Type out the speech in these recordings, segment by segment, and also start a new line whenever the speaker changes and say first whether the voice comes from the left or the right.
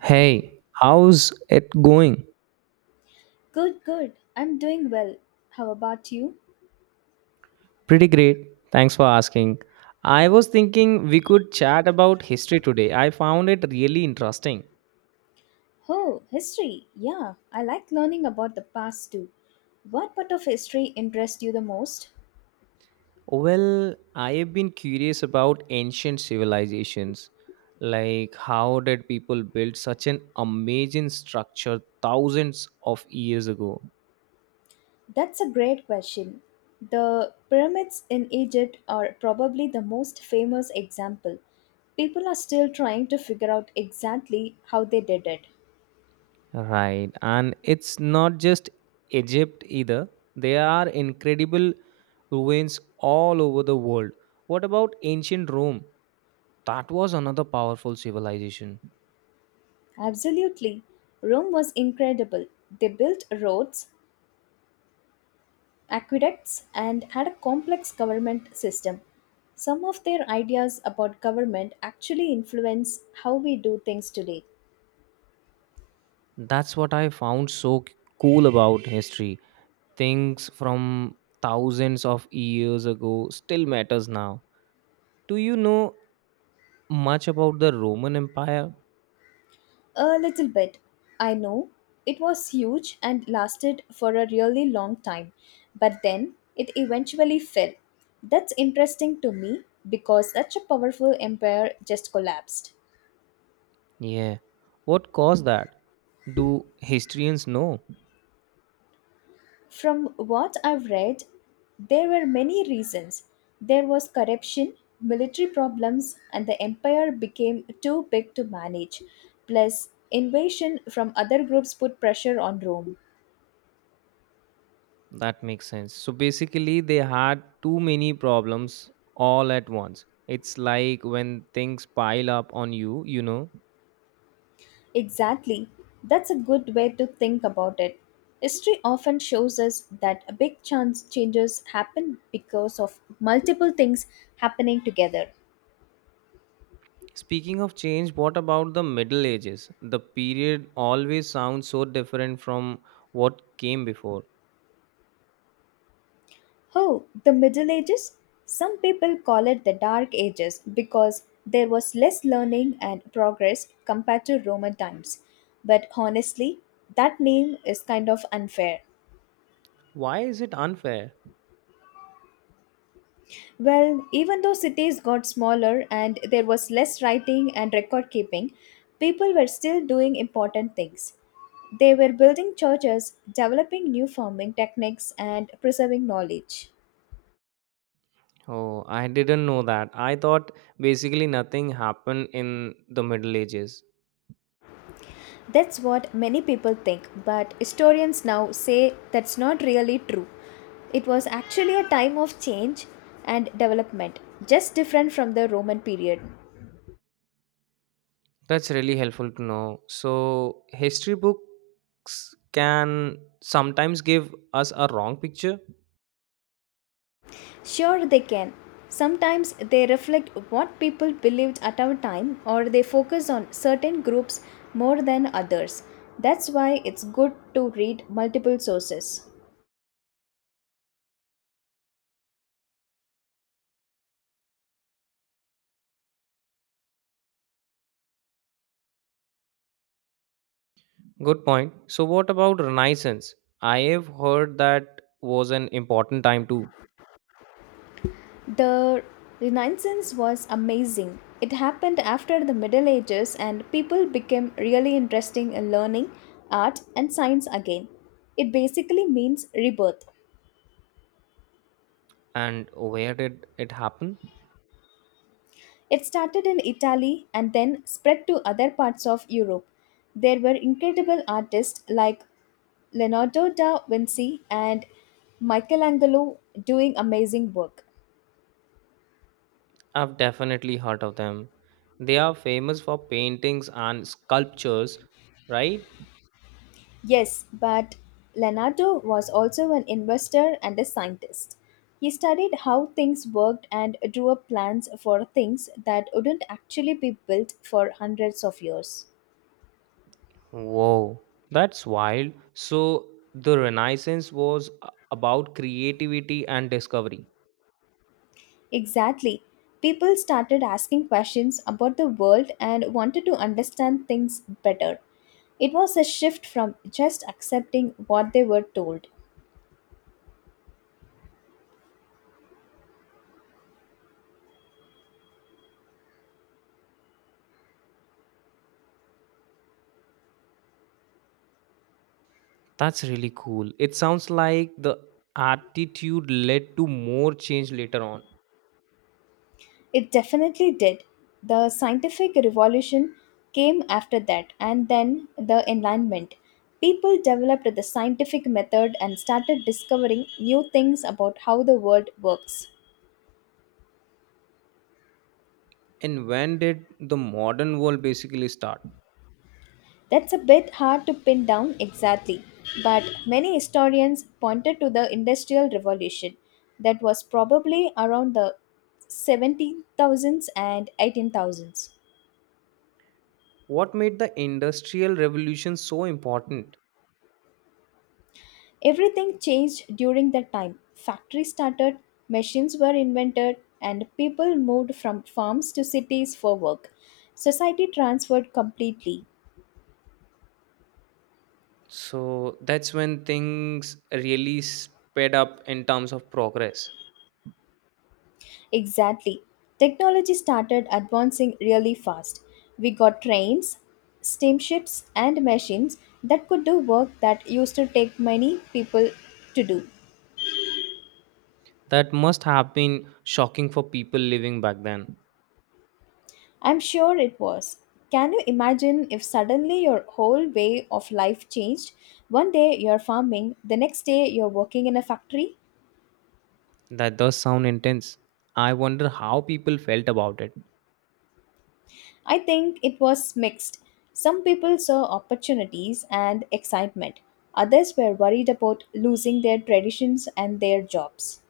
right: Hey, how's it going?
left: Good, good. I'm doing well. How about you?
right: Pretty great. Thanks for asking. I was thinking we could chat about history today. I found it really interesting.
left: Oh, history. Yeah, I like learning about the past too. What part of history interests you the most?
right: Well, I have been curious about ancient civilizations. Like, how did people build such an amazing structure thousands of years ago?
left: That's a great question. The pyramids in Egypt are probably the most famous example. People are still trying to figure out exactly how they did it.
right: Right. And it's not just Egypt either. There are incredible ruins all over the world. What about ancient Rome? That was another powerful civilization.
left: Absolutely. Rome was incredible. They built roads, aqueducts and had a complex government system. Some of their ideas about government actually influence how we do things today.
right: That's what I found so cool about history. Things from thousands of years ago still matters now. Do you know much about the Roman Empire?
left: A little bit. I know it was huge and lasted for a really long time, but then it eventually fell. That's interesting to me because such a powerful empire just collapsed.
right: Yeah. What caused that? Do historians know?
left: From what I've read, there were many reasons. There was corruption, military problems, and the empire became too big to manage. Plus, invasion from other groups put pressure on Rome.
right: That makes sense. So basically, they had too many problems all at once. It's like when things pile up on you, you know.
left: Exactly. That's a good way to think about it. History often shows us that big chance changes happen because of multiple things happening together.
right: Speaking of change, what about the Middle Ages? The period always sounds so different from what came before.
left: Oh, the Middle Ages? Some people call it the Dark Ages because there was less learning and progress compared to Roman times. But honestly, that name is kind of unfair.
right: Why is it unfair?
left: Well, even though cities got smaller and there was less writing and record keeping, people were still doing important things. They were building churches, developing new farming techniques, and preserving knowledge.
right: Oh, I didn't know that. I thought basically nothing happened in the Middle Ages.
left: That's what many people think, but historians now say that's not really true. It was actually a time of change and development, just different from the Roman period.
right: That's really helpful to know. So, history books can sometimes give us a wrong picture.
left: Sure, they can. Sometimes they reflect what people believed at our time, or they focus on certain groups more than others. That's why it's good to read multiple sources.
right: Good point. So, what about Renaissance? I have heard that was an important time too.
left: The Renaissance was amazing. It happened after the Middle Ages and people became really interested in learning art and science again. It basically means rebirth.
right: And where did it happen?
left: It started in Italy and then spread to other parts of Europe. There were incredible artists like Leonardo da Vinci and Michelangelo doing amazing work.
right: I've definitely heard of them. They are famous for paintings and sculptures, right?
left: Yes, but Leonardo was also an investor and a scientist. He studied how things worked and drew up plans for things that wouldn't actually be built for hundreds of years.
right: Whoa, that's wild. So, the about creativity and discovery.
left: Exactly. People started asking questions about the world and wanted to understand things better. It was a shift from just accepting what they were told.
right: That's really cool. It sounds like the attitude led to more change later on.
left: It definitely did. The scientific revolution came after that, and then the enlightenment. People developed the scientific method and started discovering new things about how the world works.
right: And when did the modern world basically start?
left: That's a bit hard to pin down exactly, but many historians pointed to the Industrial Revolution that was probably around the 17,000s and 18,000s.
right: What made the industrial revolution so important?
left: Everything changed during that time. Factories started, machines were invented, and people moved from farms to cities for work. Society transferred completely.
right: So that's when things really sped up in terms of progress.
left: Exactly. Technology started advancing really fast. We got trains, steamships, and machines that could do work that used to take many people to do.
right: That must have been shocking for people living back then.
left: I'm sure it was. Can you imagine if suddenly your whole way of life changed? One day you're farming, the next day you're working in a factory?
right: That does sound intense. I wonder how people felt about it.
left: I think it was mixed. Some people saw opportunities and excitement, others were worried about losing their traditions and their jobs.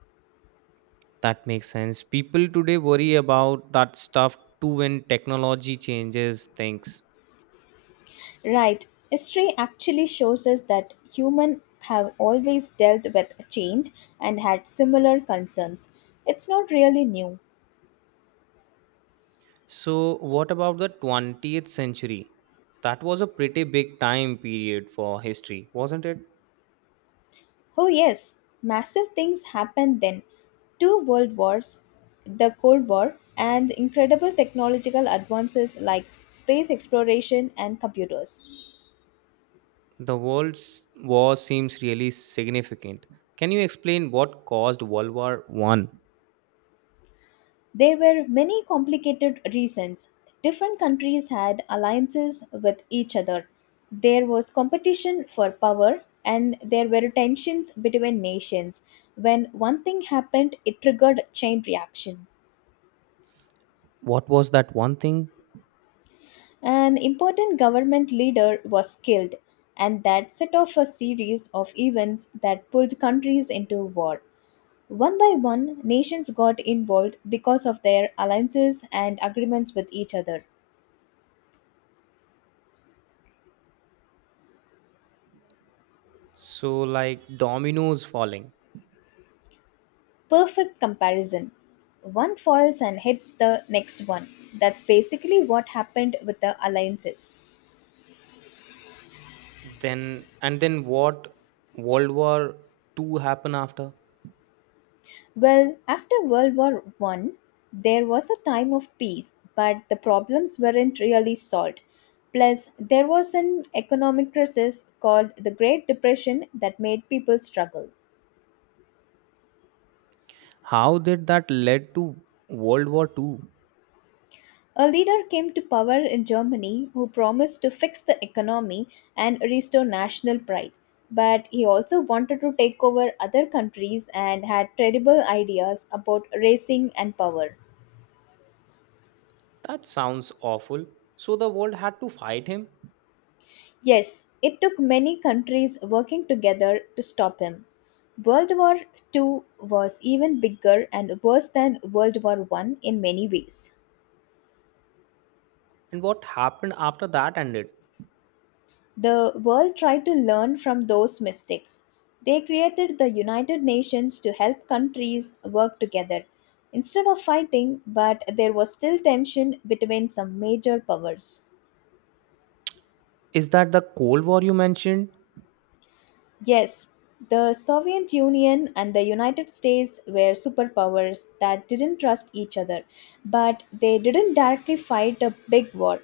right: That makes sense. People today worry about that stuff too when technology changes things.
left: Right, history actually shows us that humans have always dealt with change and had similar concerns. It's not really new.
right: So, what about the 20th century? That was a pretty big time period for history, wasn't it?
left: Oh, yes, massive things happened then. Two world wars, the Cold War, and incredible technological advances like space exploration and computers.
right: The world's war seems really significant. Can you explain what caused World War One?
left: There were many complicated reasons. Different countries had alliances with each other. There was competition for power, and there were tensions between nations. When one thing happened, it triggered chain reaction.
right: What was that one thing?
left: An important government leader was killed, and that set off a series of events that pulled countries into war. One by one, nations got involved because of their alliances and agreements with each other.
right: So like dominoes falling.
left: Perfect comparison. One falls and hits the next one. That's basically what happened with the alliances.
right: Then what World War Two happened after?
left: Well, after World War I, there was a time of peace, but the problems weren't really solved. Plus, there was an economic crisis called the Great Depression that made people struggle.
right: How did that led to World War Two?
left: A leader came to power in Germany who promised to fix the economy and restore national pride. But he also wanted to take over other countries and had terrible ideas about racing and power.
right: That sounds awful. So the world had to fight him?
left: Yes, it took many countries working together to stop him. World War II was even bigger and worse than World War I in many ways.
right: And what happened after that ended?
left: The world tried to learn from those mistakes. They created the United Nations to help countries work together instead of fighting, but there was still tension between some major powers.
right: Is that the Cold War you mentioned?
left: Yes, the Soviet Union and the United States were superpowers that didn't trust each other, but they didn't directly fight a big war.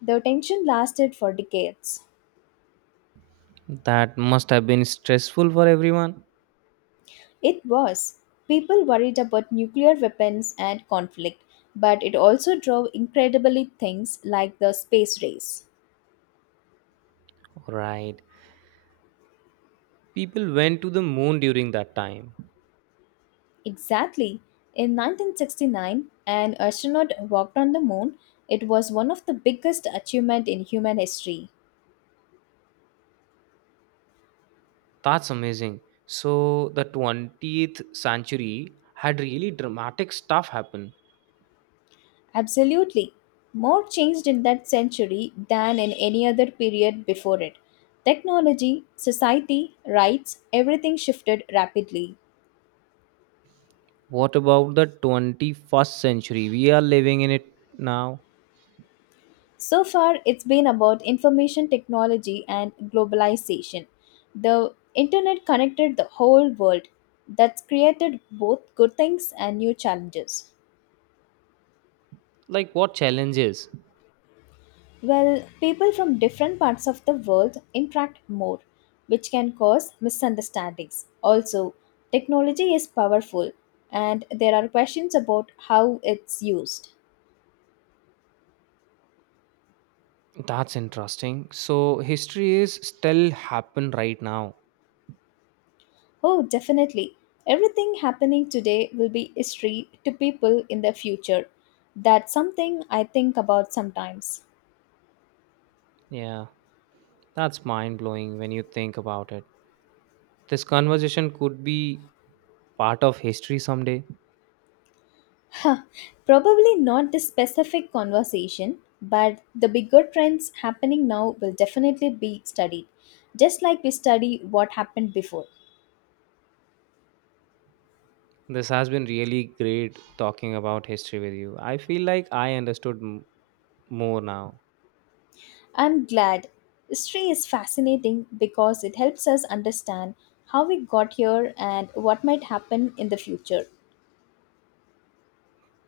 left: The tension lasted for decades.
right: That must have been stressful for everyone.
left: It was. People worried about nuclear weapons and conflict, but it also drove incredibly things like the space race.
right: Right. People went to the moon during that time.
left: Exactly. In 1969, an astronaut walked on the moon. It was one of the biggest achievements in human history.
right: That's amazing. So the 20th century had really dramatic stuff happen.
left: Absolutely. More changed in that century than in any other period before it. Technology, society, rights, everything shifted rapidly.
right: What about the 21st century? We are living in it now.
left: So far, it's been about information technology and globalization. The internet connected the whole world. That's created both good things and new challenges.
right: Like what challenges?
left: Well, people from different parts of the world interact more, which can cause misunderstandings. Also, technology is powerful and there are questions about how it's used.
right: That's interesting. So history is still happen right now.
left: Oh, definitely. Everything happening today will be history to people in the future. That's something I think about sometimes.
right: Yeah, that's mind blowing when you think about it. This conversation could be part of history someday.
left: Huh, probably not this specific conversation, but the bigger trends happening now will definitely be studied, just like we study what happened before.
right: This has been really great talking about history with you. I feel like I understood more now.
left: I'm glad. History is fascinating because it helps us understand how we got here and what might happen in the future.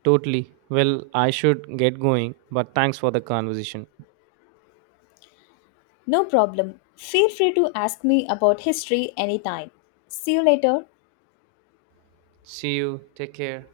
right: Totally. Well, I should get going, but thanks for the conversation.
left: No problem. Feel free to ask me about history anytime. See you later.
right: See you. Take care.